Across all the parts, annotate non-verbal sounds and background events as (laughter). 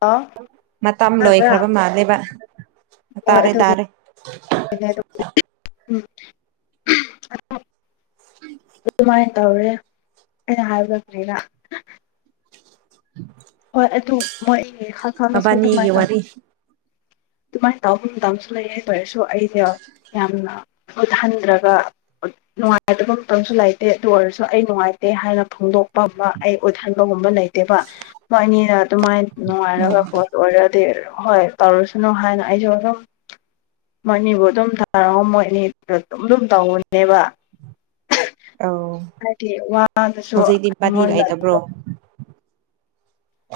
Hello ꯃꯇꯝ ꯂꯣꯏꯈ꯭ꯔꯕ ꯍꯣꯏ ꯃꯥꯂꯦꯕ ꯇꯥꯔꯦ ꯇꯥꯔꯦ (unintelligible) ꯑꯝ (unintelligible) ꯑꯗꯨꯃꯥꯏꯅ ꯇꯧꯔꯦ ꯑꯩꯅ ꯍꯥꯏꯕꯗꯣ ꯀꯔꯤꯔ (unintelligible) ꯍꯣꯏ ꯑꯗꯨ ꯃꯣꯏ ꯈꯪ ꯈꯪꯅꯁꯨ ꯃꯕꯥꯅꯤꯒꯤ ꯑꯗꯨꯃꯥꯏꯅ ꯇꯧꯕ ꯋꯥꯔꯤ (inaudible) ꯑꯗꯨꯃꯥꯏꯅ ꯇꯧꯐꯝ ꯃꯇꯝꯁꯨ ꯂꯩ ꯍꯥꯏꯕ ꯑꯩꯁꯨ ꯑꯩꯗꯣ ꯌꯥꯝꯅ ꯃꯨꯠꯍꯟꯗ꯭ꯔꯒ ꯑ ꯅꯨꯡꯉꯥꯏꯇꯕ ꯃꯇꯝꯁꯨ ꯂꯩꯇꯦ ꯑꯗꯨ ꯑꯣꯏꯔꯁꯨ ꯑꯩ ꯅꯨꯡꯉꯥꯏꯇꯦ ꯍꯥꯏꯅ ꯐꯣꯡꯗꯣꯛꯄ ꯑꯃ ꯑꯩ ꯎꯠꯍꯟꯕꯉꯝꯕ ꯂꯩ ꯇꯦꯕ ꯃꯣꯏ ꯑꯅꯤꯗ ꯑꯗꯨꯃꯥꯏꯅ ꯎꯝ ꯅꯨꯡꯉꯥꯏꯔꯒꯒꯣ ꯑꯣꯏꯔꯗꯤ ꯍꯣꯏ ꯇꯧꯔꯁꯅꯨ ꯍꯥꯏꯅ ꯑꯩꯁꯨ ꯑꯗꯨꯝ ꯃꯣꯏ ꯑꯅꯤꯕꯨ ꯑꯗꯨꯝ ꯊꯥꯔꯑꯣ ꯃꯣꯏ ꯑꯅꯤꯗꯨꯅ ꯑꯗꯨꯝ ꯑꯗꯨꯝ ꯇꯧꯕꯅꯦꯕ ꯑꯧ ꯍꯥꯏꯗꯤ ꯋꯥꯗꯨꯁꯨ ꯑꯩꯉꯣꯟꯗ ꯕ꯭ꯔꯣ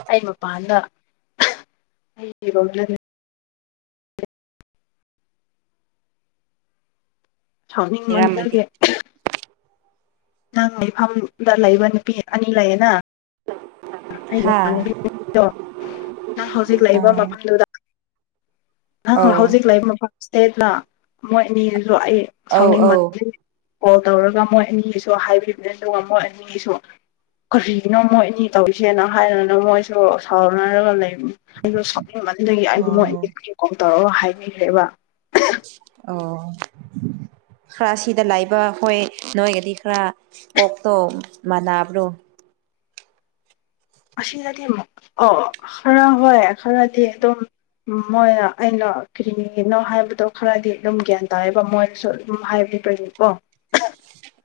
ꯑꯩ ꯃꯄꯥꯟꯗ ꯑꯩ ꯔꯨꯝꯗ ꯂꯩꯔꯝꯃꯗꯤ ꯁꯥꯎꯅꯤꯡꯃꯟꯂꯒꯤ ꯅꯪꯅꯦ ꯐꯝꯃꯨꯡꯗ ꯂꯩꯕ ꯅꯨꯄꯤ ꯑꯅꯤ ꯂꯩꯌꯦꯅ ꯑꯩ ꯍꯥ ꯎꯃꯥꯟꯕꯤ (unintelligible) ꯃꯥ ꯍꯧꯖꯤꯛ ꯂꯩꯔꯤꯕ ꯑꯥ ꯃꯐꯝꯗꯨꯗ ꯅꯪ ꯑꯧ ꯍꯧꯖꯤꯛ ꯂꯩꯕ ꯃꯐꯝ ꯏꯍꯇꯦꯠꯂ ꯃꯣꯏ ꯑꯅꯤꯖꯨꯖꯨ ꯑꯩ ꯑꯧ ꯑꯧ ꯁꯥꯎꯅꯤꯡꯃꯟꯕꯒꯤ ꯀꯣꯜ ꯇꯧꯔꯒ ꯃꯣꯏ ꯑꯅꯤꯒꯤꯁꯨ ꯍꯥꯏꯕꯤꯕꯅꯦ ꯑꯗꯨꯒ ꯃꯣꯏ ꯑꯅꯤꯒꯤꯁꯨ ꯀꯔꯤꯒꯤꯅꯣ ꯃꯣꯏ ꯑꯅꯤ ꯇꯧꯔꯤꯁꯦꯅ ꯍꯥꯏꯔꯒꯅ ꯃꯣꯏꯁꯨ ꯁꯥꯎꯅꯔꯒ ꯂꯩꯕꯅꯤ ꯑꯩꯗꯣ ꯁꯣꯛꯅꯤꯡꯃꯟꯕꯒꯤ ꯑꯩ ꯃꯣꯏ ꯎꯝ ꯑꯅꯤ ꯚꯤꯗꯤꯑꯣꯀꯣꯜ ꯇꯧꯔꯒ ꯍꯥꯏꯕꯤꯈ꯭ꯔꯦꯕ ꯑꯣ ꯈꯔ ꯁꯤꯗ ꯂꯥꯛꯕ ꯍꯣꯏ ꯅꯣꯏꯒꯗꯤ ꯈꯔ ꯀꯣꯛꯇꯣ ꯃꯅꯕ꯭ꯔꯣ ꯑꯁꯤꯗꯗꯤ ꯑꯃꯨꯛ ꯀꯣ ꯈꯔ ꯍꯣꯏ ꯈꯔꯗꯤ ꯑꯗꯨꯝ ꯃꯣꯏꯅ ꯑꯩꯅ ꯀꯔꯤꯒꯤꯅꯣ ꯍꯥꯏꯕꯗꯣ ꯈꯔꯗꯤ ꯑꯗꯨꯝ ꯒ꯭ꯌꯥꯟ ꯇꯥꯌꯦꯕ ꯃꯣꯏꯗꯁꯨ ꯑꯗꯨꯝ ꯍꯥꯏꯕꯤꯕꯒꯤ ꯀꯣ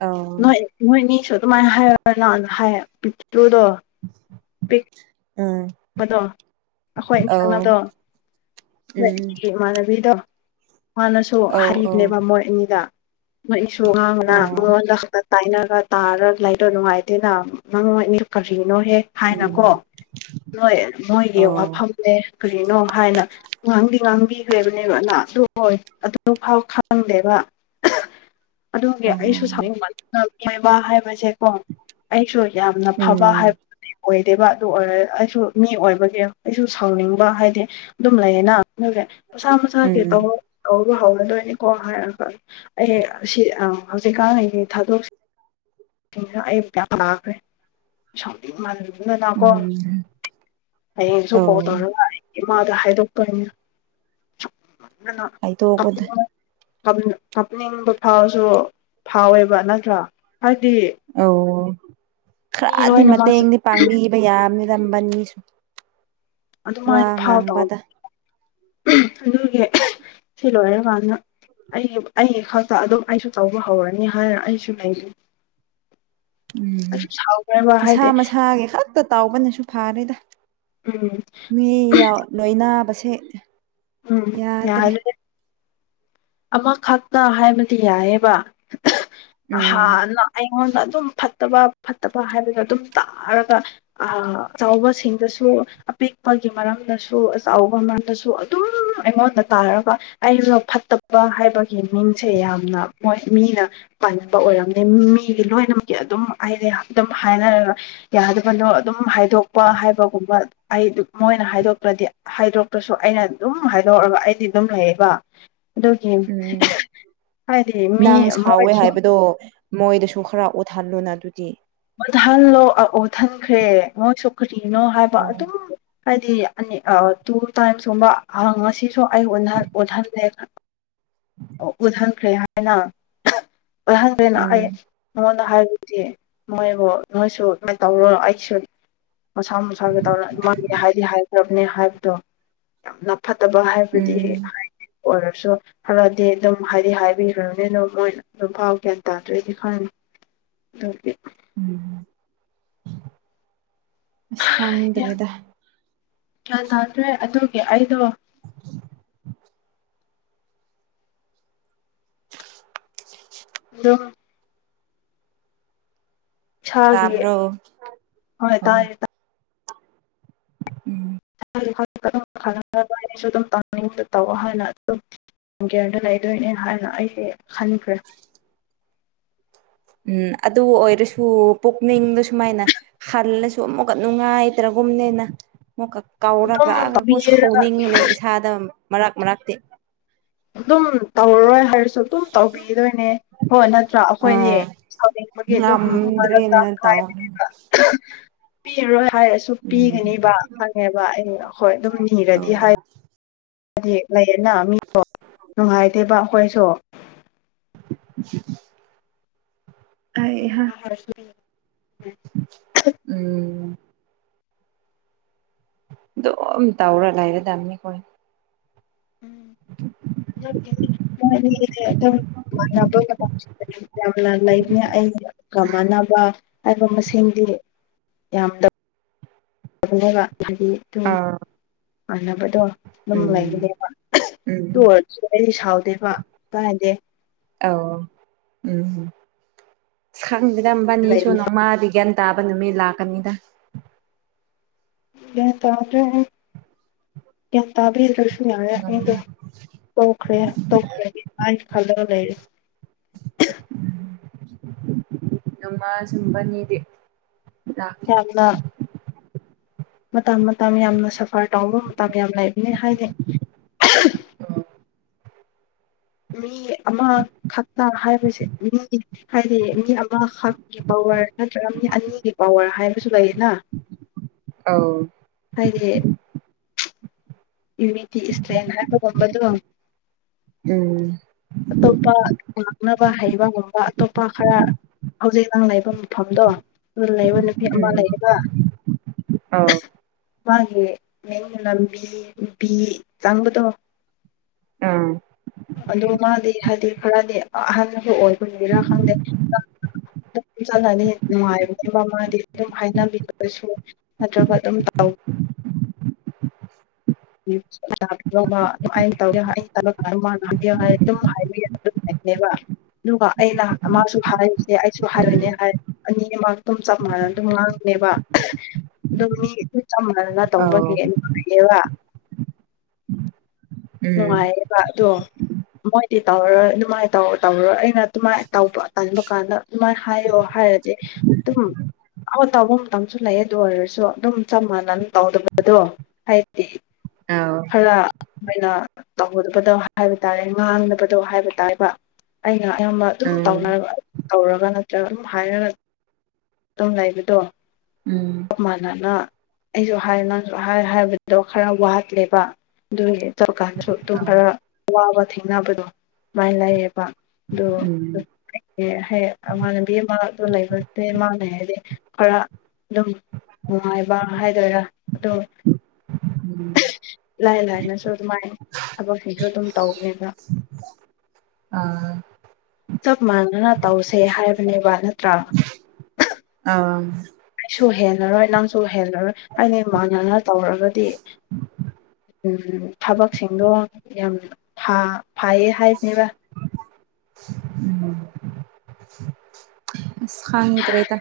ꯑꯧ ꯅꯣꯏ ꯅꯣꯏꯅꯤꯁꯨ ꯑꯗꯨꯃꯥꯏꯅ ꯍꯥꯏꯔ ꯅꯪ ꯍꯥꯏꯌꯦ ꯄꯤꯛꯇ꯭ꯔꯨꯗꯣ ꯄꯤꯛ ꯎꯝ ꯃꯗꯣ ꯑꯩꯈꯣꯏ ꯑꯧ (inaudible) ꯕꯗꯣ ꯎꯝ ꯑꯩꯈꯣꯏꯒꯤ ꯏꯃꯥꯟꯅꯕꯤꯗꯣ ꯃꯥꯅꯁꯨ ꯑꯧ ꯑꯧ ꯍꯩꯕꯅꯦꯕ ꯃꯣꯏ ꯑꯅꯤꯗ ꯅꯣꯏ ꯑꯩꯁꯨ ꯑꯉꯥꯡꯅ ꯑꯧ ꯃꯉꯣꯟꯗ ꯍꯪ ꯇꯥꯏꯅꯔ ꯇꯥꯔꯒ ꯂꯩꯗꯣ ꯅꯨꯡꯉꯥꯏꯇꯦꯅ ꯅꯪ ꯃꯣꯏ ꯑꯅꯤꯗꯣ ꯀꯔꯤꯅꯣꯍꯦ ꯎꯝ ꯍꯥꯏꯅꯀꯣ ꯅꯣꯏ ꯃꯣꯏꯒꯤ ꯑꯧ ꯋꯥꯐꯝꯅꯦ ꯀꯔꯤꯅꯣ ꯍꯥꯏꯅ ꯉꯥꯡꯗꯤ ꯉꯥꯡꯕꯤꯈ꯭ꯔꯦꯕꯅꯦꯕ ꯅ ꯑꯗꯨ ꯍꯣꯏ ꯑꯗꯨ ꯐꯥꯎ ꯈꯪꯗꯦꯕ (unintelligible) ꯑꯗꯨꯒꯤ ꯑꯩꯁꯨ ꯁꯧꯅꯤꯡꯃꯟꯕꯏ ꯃꯥꯍꯥꯏꯕꯁꯦ ꯀꯣ ꯑꯩꯁꯨ ꯌꯥꯝꯅ ꯐꯕ ꯎꯝ ꯍꯥꯏꯕꯗꯨꯗꯤ ꯑꯣꯏꯗꯦꯕ ꯑꯗꯨ ꯑꯣꯏꯔ ꯑꯩꯁꯨ ꯃꯤ ꯑꯣꯢꯕꯒꯤ ꯑꯩꯁꯨ ꯁꯥꯎꯅꯤꯡꯕ ꯍꯥꯢꯗꯤ ꯑꯗꯨꯝ ꯂꯩꯌꯦꯅ ꯑꯗꯨꯒꯤ ꯃꯁꯥ ꯃꯁꯥꯒꯤ ꯎꯝ ꯇꯧꯔꯣ ꯇꯧꯕ ꯍꯧꯔꯗꯣꯢꯅꯤꯀꯣ ꯍꯥꯢꯔꯒ ꯑꯩ ꯍꯌꯦꯡ ꯁꯤ ꯑ ꯍꯧꯖꯤꯛꯀꯥꯟ ꯑꯩꯒꯤ ꯊꯥꯗꯣꯛ ꯐꯅ ꯑꯩ ꯐꯤꯌꯥꯝ ꯅꯥꯈ꯭ꯔꯦ ꯁꯥꯎꯅꯤꯡꯃꯜꯗꯅ ꯀꯣ ꯎꯝ ꯍꯌꯦꯡꯁꯨ ꯑꯧ ꯀꯣꯜ ꯇꯧꯔꯒ ꯑꯩ ꯏꯃꯥꯗ ꯍꯥꯏꯗꯣꯛꯀꯅꯤꯗ ꯁꯨꯛ ꯀꯟꯅ ꯍꯥꯏꯗꯣꯛꯄꯗ ꯀꯞꯅꯤꯡ ꯀꯞꯅꯤ ꯀꯞꯅꯤꯡꯕ ꯐꯥꯎꯔꯁꯨ ꯐꯥꯎꯋꯦꯕ ꯅꯠꯇ꯭ꯔꯣ ꯍꯥꯢꯗꯤ ꯑꯧ ꯈꯔꯗꯤ ꯂꯣꯏꯅꯃꯛꯁꯨ ꯃꯇꯦꯡꯗꯤ ꯄꯥꯡꯕꯤꯕ ꯌꯥꯕꯅꯤꯗ ꯃꯅꯤꯁꯨ ꯑꯗꯨꯃꯥꯏꯅ ꯐꯎ ꯇꯧ ꯑꯗꯨꯒꯤ ꯁꯤ ꯂꯣꯏꯔꯀꯥꯟꯗ ꯑꯩꯒꯤ ꯑꯩꯒꯤ ꯈꯛꯇ ꯑꯗꯨꯝ ꯑꯩꯁꯨ ꯇꯧꯕ ꯍꯧꯔꯅꯤ ꯍꯥꯏꯅ ꯑꯩꯁꯨ ꯂꯩꯕꯅꯤ ꯎꯝ ꯁꯥꯎꯈ꯭ꯔꯦꯕ ꯍꯥꯏꯗꯤ ꯃꯁꯥ ꯃꯁꯥꯒꯤ ꯈꯛꯇ ꯇꯥꯎꯕꯅꯁꯨ ꯐꯥꯔꯦꯗ ꯎꯝ ꯃꯤꯌꯥꯝ ꯂꯣꯏꯅꯕꯁꯦ ꯎꯝ ꯌꯥꯗ꯭ꯔꯦ ꯌꯥꯗ꯭ꯔꯦꯗ ꯑꯃꯈꯛꯇ ꯍꯥꯏꯕꯗꯤ ꯌꯥꯏꯌꯦꯕ ꯎꯝ ꯅꯍꯥꯟꯅ ꯑꯩꯉꯣꯟꯗ ꯑꯗꯨꯝ ꯐꯠꯇꯕ ꯐꯠꯇꯕ ꯍꯥꯏꯕꯗꯣ ꯑꯗꯨꯝ ꯇꯥꯔꯒ ꯑꯆꯧꯕꯁꯤꯡꯗꯁꯨ ꯑꯄꯤꯛꯄꯒꯤ ꯃꯔꯝꯗꯁꯨ ꯑꯆꯧꯕ ꯃꯔꯝꯗꯁꯨ ꯗꯨꯝ ꯑꯩꯉꯣꯟꯗ ꯇꯥꯔꯒ ꯑꯩꯗꯣ ꯐꯠꯇ ꯕ ꯍꯥꯢꯕꯒꯤ ꯃꯤꯡꯁꯦ ꯌꯥꯝꯅ ꯃꯣꯢ ꯃꯤꯅ ꯄꯥꯢ ꯅꯨꯄꯥ ꯑꯣꯢꯔꯝꯃꯦ ꯃꯤꯒꯤ ꯂꯣꯏꯅꯃꯛꯀꯤ ꯑꯗꯨꯝ ꯑꯩꯗꯤ ꯑꯗꯨꯝ ꯍꯥꯏꯅꯔꯒ ꯌꯥꯗꯕꯗꯣ ꯑꯗꯨꯝ ꯍꯥꯢꯗꯣꯛꯄ ꯍꯥꯢꯕꯒꯨꯝꯕ ꯑꯩ ꯃꯣꯏꯅ ꯍꯥꯢꯗꯣꯛꯇ꯭ꯔꯗꯤ ꯍꯥꯏꯗꯣꯛꯇ꯭ꯔꯁꯨ ꯑꯩꯅ ꯑꯗꯨꯝ ꯍꯥꯏꯗꯣꯛꯑꯒ ꯑꯩꯗꯤ ꯑꯗꯨꯝ ꯂꯩꯌꯦꯕ ꯑꯗꯨꯒꯤ ꯎꯝ ꯍꯥꯏꯗꯤ ꯃꯤ ꯅꯪ ꯁꯥꯎꯋꯦ ꯃꯣꯏꯁꯨ ꯍꯥꯢꯕꯗꯣ ꯃꯣꯏꯗꯁꯨ ꯈꯔ ꯎꯠꯍꯜꯂꯨꯅ ꯑꯗꯨꯗꯤ ꯎꯠꯍꯜꯂꯣ ꯑ ꯑꯣꯊꯟꯈ꯭ꯔꯦ ꯃꯣꯢꯁꯨ ꯀꯔꯤꯅꯣ ꯍꯥꯏꯕ ꯑꯣ ꯑꯗꯨꯝ ꯍꯥꯏꯗꯤ ꯑꯅꯤ ꯑ ꯇꯨꯇꯥꯏꯝꯁ ꯀꯨꯝꯕ ꯉꯁꯤꯁꯨ ꯑꯩ ꯑꯣꯟꯅꯍꯟ ꯑꯣꯟꯍꯜꯂꯦ ꯎꯠꯍꯟꯈ꯭ꯔꯦ ꯍꯥꯏꯅ ꯎꯠꯍꯟꯈ꯭ꯔꯦꯅ ꯑꯩ ꯎꯝ ꯃꯉꯣꯟꯗ ꯍꯥꯢꯕꯗꯤ ꯃꯣꯢꯕꯨ ꯅꯣꯢꯁꯨ ꯀꯃꯥꯏ ꯇꯧꯔꯣꯅꯣ ꯑꯩꯁꯨ ꯃꯁꯥ ꯃꯁꯥꯒꯤ ꯇꯧꯔ ꯑꯗꯨꯃꯒꯤ ꯍꯥꯢꯗꯤ ꯍꯥꯢꯈ꯭ꯔꯕꯅ ꯍꯥꯏꯜꯢꯕꯗꯣ ꯅꯞ ꯐꯠꯇꯕ ꯍꯥꯢꯕꯗꯤ ꯎꯝ ꯍꯥꯢ ꯑꯣꯏꯔꯁꯨ ꯐꯔꯗꯤ ꯑꯗꯨꯝ ꯍꯥꯢꯗꯤ ꯍꯥꯢꯕꯤꯕꯅꯦꯅ ꯃꯣꯏꯅ ꯑꯗꯨꯝ ꯐꯥꯎ ꯒ꯭ꯌꯥꯟ ꯇꯥꯗꯔꯦ ꯏꯝꯐꯥꯟ ꯑꯗꯨꯒꯤ ꯎꯝ ꯑꯁ ꯈꯪꯗ꯭ꯔꯦꯗ ꯒ꯭ꯌꯟ ꯇꯥꯗ꯭ꯔꯦ ꯑꯗꯨꯒꯤ ꯑꯩꯗꯣ ꯑꯗꯨꯝ ꯏꯁꯥꯒꯤ ꯇꯥꯕ꯭ꯔꯣ ꯍꯣꯢ ꯇꯥꯢꯌꯦ ꯇ ꯎꯝ ꯑꯩ ꯏꯝꯐꯥꯜ ꯗꯗꯨꯝ ꯈꯂꯪꯗꯕ ꯑꯩꯅꯁꯨ ꯑꯗꯨꯝ ꯇꯧꯅꯤꯡꯗ ꯇꯧꯑꯣ ꯍꯥꯏꯅ ꯑꯗꯨꯝ ꯒꯌꯔꯗ ꯂꯩꯗꯣꯢꯅꯦ ꯍꯥꯢꯅ ꯑꯩꯁꯦ ꯈꯟꯈ꯭ꯔꯦ (inaudible) ꯎꯝ ꯑꯗꯨ ꯑꯣꯏꯔꯁꯨ ꯄꯨꯛꯅꯤꯡꯗ ꯁꯨꯃꯥꯏꯅ ꯍꯜꯂꯁꯨ ꯑꯃꯨꯛꯀ ꯅꯨꯡꯉꯥꯏꯇ꯭ꯔꯒꯨꯝꯅꯦꯅ ꯑꯃꯨꯛꯀ ꯀꯥꯎꯔꯛ ꯑꯗꯨꯝ ꯂꯛꯑꯒꯀꯣ ꯇꯧꯕꯤꯔꯒ ꯁꯥꯎꯅꯤꯡꯕꯅꯦ ꯏꯁꯥꯗ ꯃꯔꯛ ꯃꯔꯛꯇꯤ꯫ ꯑꯗꯨꯝ ꯇꯧꯔꯔꯣꯏ ꯍꯥꯏꯔꯁꯨ ꯑꯗꯨꯝ ꯇꯧꯕꯤꯗꯣꯏꯅꯦ ꯍꯣꯏ ꯅꯠꯇ꯭ꯔꯥ ꯑꯩꯈꯣꯏꯗꯤ꯫ ꯑꯥ ꯁꯥꯎꯅꯤꯡꯕꯒꯤ ꯑꯗꯨꯝ ꯃꯔꯛꯇ ꯉꯝꯗ꯭ꯔꯦꯅ ꯇꯧ ꯍꯥꯏꯕꯅꯦꯕ꯫ ꯄꯤꯔ ꯔꯣꯏ ꯍꯥꯏꯔꯁꯨ ꯎꯝ ꯄꯤꯒꯅꯤꯕ ꯈꯪꯉꯦꯕ ꯑꯩ ꯍꯣꯏ ꯑꯗꯨꯝ ꯑꯧ ꯅꯤꯔꯗꯤ ꯍꯥꯏ ꯍꯥꯏꯗꯤ ꯂꯩꯌꯦꯅ ꯃꯤꯗꯣ ꯅꯨꯡꯉꯥꯏꯇꯦꯕ ꯑꯩꯈꯣꯏꯁꯨ ꯍꯩꯍꯥ ꯄꯤꯔꯣꯏ ꯍꯥꯏꯔꯁꯨ ꯎꯝ ꯑꯗꯨꯝ ꯇꯥꯎꯔ ꯂꯥꯏꯔꯗꯅꯤ ꯈꯣꯏ꯫ (unintelligible) ꯌꯥꯝꯅ ꯂꯩꯕꯅꯦ ꯑꯩꯒꯥ ꯃꯥꯟꯅꯕ ꯍꯥꯏꯕ ꯃꯁꯤꯡꯗꯤ ꯌꯥꯝꯗꯕ ꯑꯗꯨꯒ ꯍꯥꯏꯗꯤ ꯑꯗꯨꯝ ꯃꯥꯟꯅꯕꯗꯣ ꯑꯗꯨꯝ ꯎꯝ ꯂꯩꯕꯅꯦꯕ꯫ ꯎꯝ ꯇꯨ ꯑꯣꯏꯔꯁꯨ ꯑꯩꯗꯤ ꯁꯥꯎꯗꯦꯕ ꯀꯥꯏꯅꯗꯦ꯫ ꯑꯧ ꯎꯝ ꯎꯝ ꯈꯪꯗꯦꯗ ꯃꯣꯢꯕꯅꯤꯁꯨ ꯂꯩꯕꯅꯦ ꯅꯣꯡꯃꯥꯗꯤ ꯒ꯭ꯌꯥꯟ ꯇꯥꯕ ꯅꯨꯃꯤꯠ ꯂꯥꯛꯀꯅꯤꯗ꯫ ꯒꯌ꯭ꯥꯟ ꯇꯥꯗꯔꯦ ꯑꯩ ꯒꯌ꯭ꯥꯟ ꯇꯥꯗ꯭ꯔꯦ ꯌꯔꯦ ꯅꯣꯡꯃ ꯑꯩꯗꯣ ꯇꯣꯛꯈ꯭ꯔꯦ ꯇꯣꯛꯈ꯭ꯔꯦꯗꯤ ꯍꯥꯏ ꯈꯜꯂꯒ ꯂꯩꯔꯦ꯫ (inaudible) ꯅꯣꯡꯃ ꯁꯝꯕꯅꯤꯗꯦꯛ ꯀꯅ ꯃꯇꯝ ꯃꯇꯝ ꯌꯥꯝꯅ ꯁꯐꯔ ꯇꯧꯕ ꯃꯇꯝ ꯌꯥꯝ ꯂꯩꯕꯅꯤ ꯍꯥꯏꯗꯤ ꯑ ꯃꯤ ꯑꯃꯈꯛꯇ ꯍꯥꯏꯕꯁꯦ ꯃꯤ ꯍꯥꯏꯗꯤ ꯃꯤ ꯑꯃꯈꯛꯀꯤ ꯄꯋꯥꯔ ꯅꯠꯇ꯭ꯔꯒ ꯃꯤ ꯑꯅꯤꯒꯤ ꯄꯋꯔ ꯍꯥꯏꯕꯁꯨ ꯂꯩꯌꯦꯅ꯫ ꯑꯥꯎ ꯍꯥꯏꯗꯤ ꯌꯨꯅꯤꯇꯤ ꯏꯁ ꯁꯇ꯭ꯔꯦꯡ ꯍꯥꯏꯕꯒꯨꯝꯕꯗꯣ ꯎꯝ ꯄ ꯉꯥꯡꯅꯕ ꯍꯩꯕ ꯉꯝꯕ ꯑꯇꯣꯞꯄ ꯈꯔ ꯍꯧꯖꯤꯛ ꯅꯪ ꯂꯩꯕ ꯃꯐꯝꯗꯣ ꯂꯩꯕ ꯅꯨꯄꯤ ꯑꯃ ꯎꯝ ꯂꯩꯌꯦꯕ ꯑꯧ ꯃꯥꯒꯤ ꯅꯦꯅ ꯂꯝꯕꯤ ꯅꯨꯄꯤ ꯇꯥꯡꯕꯗꯣ ꯑꯥ ꯑꯗꯣ ꯃꯥꯗꯤ ꯍꯥꯏꯗꯤ ꯈꯔꯗꯤ ꯑꯍꯟꯒ ꯑꯣꯏꯕꯒꯤꯔꯥ ꯈꯪꯗꯦ ꯆꯠꯂꯅꯤ ꯅꯨꯡꯉꯥꯏꯕꯅꯦ ꯃꯃꯥꯗꯤ ꯑꯗꯨꯝ ꯍꯥꯏꯅꯕꯤꯔꯁꯨ ꯅꯠꯇ꯭ꯔꯒ ꯑꯗꯨꯝ ꯄꯤ ꯑꯗꯨꯃꯥꯏꯅ ꯇꯧꯒ ꯇꯂꯛ ꯃꯥꯅ ꯍꯥꯄꯤꯌꯣ ꯍꯥꯏ ꯑꯗꯨꯝ ꯍꯥꯏꯕ ꯌꯥ ꯑꯗꯨꯝ ꯂꯩꯅꯦꯕ꯫ ꯑꯗꯨꯒ ꯑꯩꯅ ꯃꯥꯁꯨ ꯍꯥꯏꯔꯤꯁꯦ ꯑꯩꯁꯨ ꯎꯝ ꯍꯥꯏꯔꯣꯏꯅꯦ ꯍꯥꯏ ꯑꯅꯤꯃꯛ ꯑꯗꯨꯝ ꯆꯞ ꯃꯥꯟꯅ ꯑꯗꯨꯝ ꯉꯥꯡꯕꯅꯦꯕ ꯑꯗꯨꯅꯤ ꯑꯗꯨꯝ ꯆꯞ ꯃꯥꯟꯅ ꯇꯧꯕ ꯑꯧ ꯅꯨꯡꯉꯥꯏꯌꯦꯕ ꯎꯝ ꯅꯨꯡꯉꯥꯏꯌꯦꯕ ꯑꯗꯣ ꯃꯣꯏꯗꯤ ꯇꯧꯔꯣꯏ ꯑꯗꯨꯃꯥꯏꯅ ꯇꯧ ꯇꯧꯔꯣꯏ ꯑꯩ ꯑꯗꯨꯃꯥꯏꯅ ꯇꯧꯕ ꯇꯥꯟꯕ ꯀꯥꯟꯗ ꯑꯗꯨꯃꯥꯏꯅ ꯍꯥꯏꯌꯣ ꯍꯥꯏꯔꯗꯤ ꯑꯗꯨꯝ ꯐꯣꯟ ꯇꯧꯕ ꯃꯇꯝꯁꯨ ꯂꯩꯌꯦ ꯑꯗꯨ ꯑꯣꯏꯔꯁꯨ ꯑꯗꯨꯝ ꯆꯞ ꯃꯥꯟꯅꯅ ꯇꯧꯗꯕꯗꯣ ꯍꯥꯏꯗꯤ ꯑꯧ ꯈꯔ ꯑꯩꯅ ꯇꯧꯍꯟꯕꯗꯣ ꯍꯥꯏꯕ ꯇꯥꯔꯦ ꯉꯥꯡꯅꯕꯗꯣ ꯍꯥꯏꯕ ꯇꯥꯥꯏꯕ ꯑꯩꯅ ꯑꯌꯥꯝꯕ ꯑꯗꯨꯝ ꯎꯝ ꯇꯧꯅꯔꯕ ꯇꯧꯔꯒ ꯅꯠꯇ꯭ꯔꯒ ꯑꯗꯨꯝ ꯍꯥꯏꯔꯒ ꯑꯗꯨꯝ ꯂꯩꯕꯗꯣ ꯎꯝ (unintelligible) ꯗꯨꯝ ꯃꯥꯟꯅꯅ ꯑꯩꯁꯨ ꯍꯥꯏ ꯅꯪ ꯍꯥꯏ ꯍꯥꯏꯕꯗꯣ ꯈꯔ ꯋꯥꯠꯂꯦꯕ ꯑꯗꯨꯒꯤ ꯇꯧꯔꯀꯥꯟꯗꯁꯨ ꯑꯗꯨꯝ ꯑꯧ ꯈꯔ ꯑꯋꯥꯕ ꯊꯦꯡꯅꯕꯗꯣ ꯃꯥꯏ ꯂꯩꯌꯦꯕ ꯑꯗꯨ ꯎꯝ ꯑꯦ ꯍꯌꯦ ꯏꯃꯥꯟꯅꯕꯤ ꯑꯃ ꯑꯗꯨꯣ ꯂꯩꯕꯦ ꯃꯥꯅꯩ ꯍꯥꯏꯗꯤ ꯈꯔ ꯑꯗꯨꯝ ꯅꯨꯡꯉꯥꯏꯕ ꯍꯥꯏꯗꯣꯏꯔꯥ ꯑꯗꯨ ꯎꯝ ꯂꯥꯏ ꯂꯥꯏꯅꯁꯨ ꯑꯗꯨꯃꯥꯏꯅ ꯊꯕꯛꯁꯤꯡꯁꯨ ꯑꯗꯨꯝ ꯇꯧꯅꯧꯕꯅꯤꯕꯥ ꯑꯥ ꯆꯞ ꯃꯥꯟꯅꯅ ꯇꯧꯁꯦ ꯍꯥꯏꯕꯅꯦꯕ ꯅꯠꯇ꯭ꯔꯥ ꯑ ꯑꯩꯁꯨ ꯍꯦꯜꯂꯔꯣꯏ ꯅꯪꯁꯨ ꯍꯦꯜꯂꯔꯣꯏ ꯑꯩꯅ ꯏꯃꯥꯟꯅꯅ ꯇꯧꯔꯒꯗꯤ ꯊꯕꯛꯁꯤꯡꯗꯣ ꯌꯥꯝ ꯐꯥ ꯐꯩꯌꯦ ꯍꯥꯏꯕꯅꯦꯕ ꯈꯪꯗ꯭ꯔꯦꯗ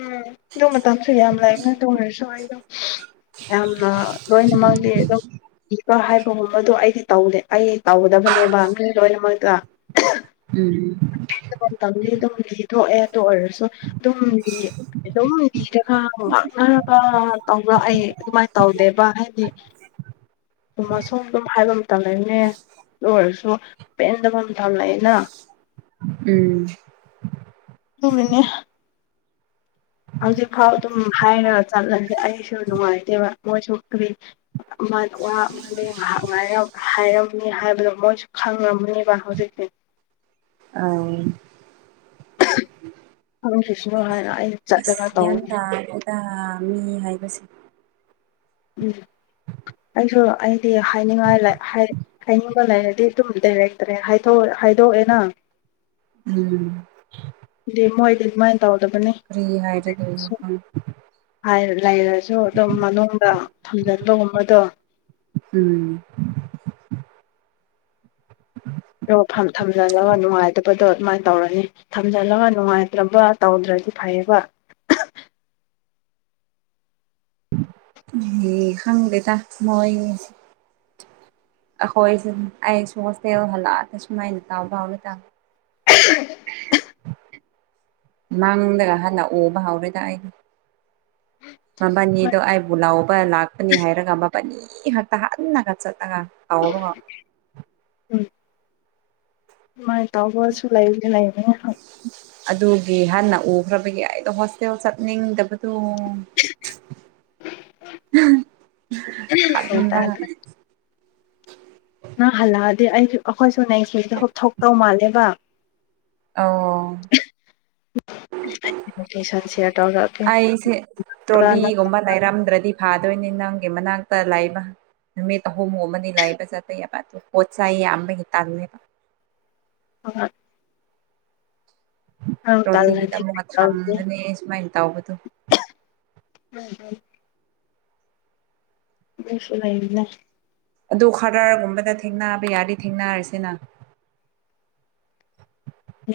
ꯎꯝ ꯑꯗꯨ ꯃꯇꯝꯁꯨ ꯌꯥꯝ ꯂꯥꯛ ꯑꯗꯨ ꯑꯣꯏꯔꯥꯁꯨ ꯑꯩꯗꯣ ꯌꯥꯝꯅ ꯂꯣꯏꯅꯃꯛꯅꯤ ꯑꯗꯨꯝ ꯏꯕ ꯍꯥꯏꯕꯒꯨꯝꯕꯗꯣ ꯑꯩꯗꯤ ꯇꯧꯗꯦ ꯑꯩ ꯇꯧꯒꯗꯕꯅꯦꯕ ꯃꯤ ꯂꯣꯏꯅꯃꯛꯇ ꯎꯝ ꯇꯪꯅꯤ ꯑꯗꯨꯝ ꯂꯤꯊꯣꯛꯑꯦ ꯑꯗꯨ ꯑꯣꯏꯔꯁꯨ ꯑꯗꯨꯝ ꯂꯤ ꯑꯗꯨꯝ ꯂꯤꯔꯒ ꯉꯥꯛꯅꯔꯒ ꯇꯧꯕ꯭ꯔ ꯑꯩ ꯑꯗꯨꯃꯥꯏꯅ ꯇꯧꯗꯦꯕ ꯍꯥꯏꯗꯤ ꯎꯝ (unintelligible) ꯑꯗꯨ ꯑꯁꯨꯝ ꯑꯗꯨꯝ ꯍꯥꯏꯕ ꯃꯇꯝ ꯂꯩꯕꯅꯦ ꯑꯥꯗꯨ ꯑꫭꯏꯔꯁꯨ ꯄꯦꯟꯗꯕꯥ ꯃꯇꯝ ꯂꯩꯗꯅ ꯎꯝ ꯑꯗꯨꯃꯤꯅꯤ ꯍꯧꯖꯤꯛ ꯐꯥꯎ ꯑꯗꯨꯝ ꯍꯥꯏꯔꯒ ꯆꯠꯂꯁꯦ ꯑꯩꯁꯨ ꯅꯨꯡꯉꯥꯏꯇꯦꯕ ꯃꯣꯏꯁꯨ ꯀꯔꯤ ꯋꯥ ꯑꯃꯗꯤ ꯉꯥꯏꯍꯥꯛ ꯉꯥꯏ ꯍꯥꯏꯔꯝꯅꯤ ꯍꯥꯏꯕꯗꯣ ꯃꯣꯏꯁꯨ ꯈꯪꯉꯝꯃꯅꯦꯕ ꯍꯧꯖꯤꯛꯇꯤ ꯑꯥꯝ ꯈꯪꯗꯔꯤꯁꯤꯅꯨ ꯍꯥꯏꯔ ꯒ꯭ꯌꯥꯟ ꯇꯥꯗ‌ꯦꯗ ꯃꯤ ꯍꯥꯏꯕꯁꯦ ꯎꯝ ꯑꯩꯁꯨ ꯑꯩꯗꯤ ꯍꯥꯏꯅꯤꯡꯉꯥꯏ ꯂꯩ ꯍꯥꯏ ꯍꯥꯏꯅꯤꯡꯕ ꯂꯩꯔꯗꯤ ꯑꯗꯨꯝ ꯗꯥꯏꯔꯦꯛ ꯗꯥꯏꯔꯦꯛ ꯍꯥꯏꯗꯣꯛꯑꯦꯅ ꯎꯝ ꯗꯤ ꯃꯣꯏꯗꯤ ꯑꯗꯨꯃꯥꯏꯅ ꯇꯧꯗꯕꯅꯦ ꯐꯔꯤ ꯍꯥꯏꯔ ꯑꯗꯨ (unintelligible) ꯍꯥꯏ ꯂꯩꯔꯁꯨ ꯑꯗꯨꯝ ꯃꯅꯨꯡꯗ ꯊꯝꯖꯤꯟꯕꯒꯨꯝꯕꯗꯣ ꯎꯝ ꯑꯗꯣ ꯊꯝꯖꯜꯂꯒ ꯅꯨꯡꯉꯥꯏꯇꯕꯗꯣ ꯑꯗꯨꯃꯥꯏꯅ ꯇꯧꯔꯅꯤ ꯊꯝꯖꯤꯜꯂꯒ ꯅꯨꯡꯉꯥꯏꯇ꯭ꯔꯕ ꯇꯧꯗ꯭ꯔꯗꯤ ꯐꯩꯌꯦꯕ ꯏ ꯈꯪꯗꯦꯗ ꯃꯣꯏꯒꯤꯁ‌ꯦ ꯑꯩꯈꯣꯏꯁꯨ ꯑꯩꯁꯨ ꯍꯣꯁꯇꯦꯜ ꯍꯜꯂꯛꯑꯒ ꯁꯨꯃꯥꯏꯅ ꯇꯥꯎ ꯐꯥꯎꯅ ꯇꯪ ꯎ (unintelligible) ꯃꯥꯡꯗꯒ ꯍꯥꯟꯅ ꯑꯣꯕ ꯍꯧꯥꯎꯔꯦꯗ ꯑꯩ (unintelligible) ꯍꯣꯏ ꯃꯕꯥꯅꯤꯗꯣ ꯑꯩꯥꯏꯕꯨ ꯂꯧꯕ ꯂꯥꯛ ꯅꯤ ꯍꯥꯏꯔꯒ ꯃꯄꯜ ꯈꯥꯛꯛꯇ ꯍꯟꯅꯒ ꯆꯠꯂꯒ ꯇꯥꯎꯔ ꯇꯨꯃꯥꯏꯅ ꯇꯧꯕꯁꯨ ꯂꯩꯗꯤ ꯂꯩꯕꯅ‌ꯦ ꯑꯗꯨꯒꯤ ꯍꯟꯅ ꯎꯈ꯭ꯔꯕꯒꯤ ꯑꯩꯗꯣ ꯍꯣꯁꯇꯦꯜ ꯆꯠꯅꯤꯡꯗꯕꯗꯣ ꯒ꯭ꯌꯥꯟ ꯀꯗ ꯇꯥꯗ꯭ꯔꯦ ꯅꯪ ꯍꯜꯂꯛꯑꯗꯤ ꯑꯩꯁꯨ ꯑꯩꯈꯣꯏꯁꯨ ꯅꯦꯛꯁ ꯋꯤꯛꯇ ꯊꯣꯛꯇꯧ ꯃꯥꯜꯂꯦꯕ ꯑꯧ ꯑꯩꯒꯤ ꯂꯣꯀꯦꯁꯟ ꯁꯤꯌꯔ ꯇꯧꯔꯛꯀꯦ ꯑꯩꯁꯦ ꯄꯨꯔꯥ ꯇ꯭ꯔꯣꯂꯤꯒꯨꯝꯕ ꯂꯩꯔꯝꯗ꯭ꯔꯗꯤ ꯐꯥꯗꯣꯏꯅꯤ ꯅꯪꯒꯤ ꯃꯅꯥꯛꯇ ꯂꯥꯛꯏꯕ ꯅꯨꯃꯤꯠ ꯑꯍꯨꯝꯃꯨꯛ ꯑꯃꯗꯤ ꯂꯥꯏꯕ ꯆꯠꯄ ꯌꯥꯕ ꯑꯗꯨ ꯄꯣꯠ ꯆꯩꯥꯏ ꯌꯥꯝꯕꯒꯤ ꯇꯥꯡꯉꯦꯕ ꯍꯣꯏ ꯅꯪ ꯇ꯭ꯔꯣꯂꯤꯗ ꯇꯜꯂꯗꯤ ꯑꯃꯨꯛ ꯑ ꯇꯧꯒꯦ ꯊꯥꯡꯕꯅꯦ ꯁꯨꯃꯥꯏꯅ ꯇꯧꯕꯗꯣ (inaudible) ꯑꯩꯁꯨ ꯂꯩꯔꯤꯅ ꯑꯗꯨ ꯈꯔꯔꯒꯨꯝꯕꯗ ꯊꯦꯡꯕ ꯌꯥꯗꯤ ꯊꯦꯡꯅꯔꯤꯁꯤꯅ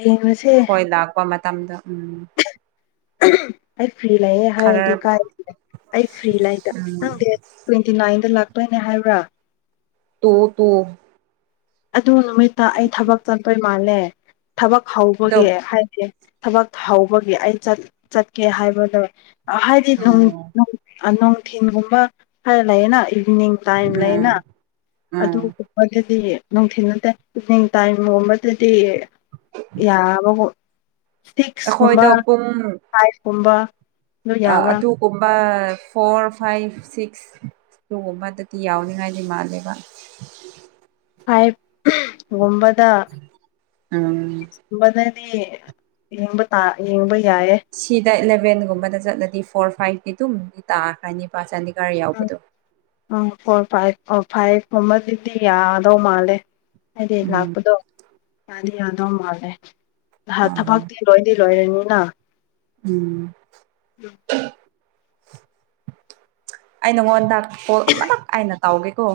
ꯌꯦꯡꯉꯁꯦ ꯍꯣꯏ ꯂꯥꯛꯄ ꯃꯇꯝꯗ ꯎꯝ (unintelligible) ꯑꯩ ꯐ꯭ꯔꯤ ꯂꯩꯌꯦ ꯈꯔ ꯍꯥꯏꯔꯗꯤ ꯀꯥꯏꯔ ꯑꯩ ꯐ꯭ꯔꯤ ꯂꯩꯗ ꯎꯝ ꯅꯪꯗꯤ ꯇ꯭ꯋꯦꯟꯇꯤ ꯅꯥꯏꯟꯗ ꯂꯥꯛꯇꯣꯏꯅꯦ ꯍꯥꯏꯕ꯭ꯔꯥ ꯇꯨ ꯇꯨ ꯑꯗꯨ ꯅꯨꯃꯤꯠꯇ ꯑꯩ ꯊꯕꯛ ꯆꯠꯇꯠꯇꯣꯏ ꯃꯥꯜꯂꯦ ꯊꯕꯛ ꯍꯧꯕꯒꯤ ꯑꯗꯣ ꯍꯥꯏꯁꯦ ꯊꯕꯛ ꯍꯧꯕꯒꯤ ꯑꯩ ꯆꯠꯀꯦ ꯍꯥꯏꯕꯗ ꯍꯥꯏꯗꯤ ꯎꯝ ꯅꯨꯡꯊꯤꯟꯒꯨꯝꯕ ꯈꯔ ꯂꯩꯌꯦꯅ ꯏꯚꯤꯅꯤꯡ ꯇꯥꯏꯝ ꯂꯩꯌꯦꯅ ꯎꯝ ꯎꯝ ꯑꯗꯨꯒ ꯃꯗꯨꯗꯤ ꯅꯨꯡꯊꯤ ꯅꯠꯇꯦ ꯏꯚꯅꯤꯡ ꯇꯥꯏꯝꯒꯣꯕꯗꯗꯤ ꯌꯥꯕꯒ ꯁꯤꯛꯁꯀꯨꯝꯕ ꯑꯩꯈꯣꯏꯗꯣ ꯄꯨꯡ ꯐꯥꯏꯚꯀꯨꯝꯕ ꯑꯗꯨ ꯑ ꯌꯥꯕ꯭ꯔꯥ ꯑꯗꯨ ꯨꯝꯕ ꯐꯣꯔ ꯐꯥꯏꯚ ꯁꯤꯛꯁ ꯇꯨꯒꯨꯝꯕꯗꯗꯤ ꯌꯥꯎꯅꯤꯡꯉꯥꯏꯗꯤ ꯃꯥꯜꯂꯦꯕ ꯐꯥꯏꯚꯒꯨꯝꯕꯗ ꯎꯝ ꯕꯅꯗꯤ ꯌꯦꯡꯕ ꯌꯦꯡꯕ ꯌꯥꯏꯌꯦ ꯁꯤꯗ ꯏꯂꯕꯦꯟꯒꯨꯝꯕꯗ ꯆꯠꯂꯗꯤ ꯐꯣꯔ ꯐꯥꯏꯚꯀꯤ ꯑꯗꯨꯝꯗꯤ ꯇꯥꯈ꯭ꯔ ꯅꯤꯄꯥ ꯆꯅꯤꯒꯥꯔ ꯌꯥꯎꯕꯗꯣ ꯑ ꯐꯣꯔ ꯐꯥꯏꯚ ꯑ ꯐꯥꯏꯚ ꯀꯨꯝꯕꯗꯨꯗꯤ ꯌꯥꯒꯗꯧ ꯃꯥꯜꯂꯦ ꯍꯥꯏꯗꯤ ꯎꯝ ꯂꯥꯛꯄꯗꯣ ꯌꯥꯗꯤ ꯌꯥꯗꯧ ꯃꯥꯜꯂꯦ ꯑꯥ ꯊꯕꯛꯇꯤ ꯂꯣꯏꯗꯤ ꯂꯣꯏꯔꯅꯤꯅ ꯎꯝ ꯑꯩ ꯅꯣꯡꯉꯣꯟꯗꯥꯛ ꯐꯣꯜ ꯑꯃꯂꯛ ꯑꯅ ꯇꯧꯒꯦꯀꯣ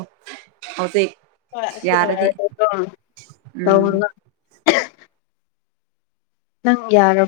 ꯍꯧꯖꯤꯛ ꯍꯣꯏ ꯑꯁꯤꯔꯣ ꯌꯥꯔꯗꯤ ꯇꯧ ꯎꯝ ꯅꯪ ꯌꯥꯔꯣ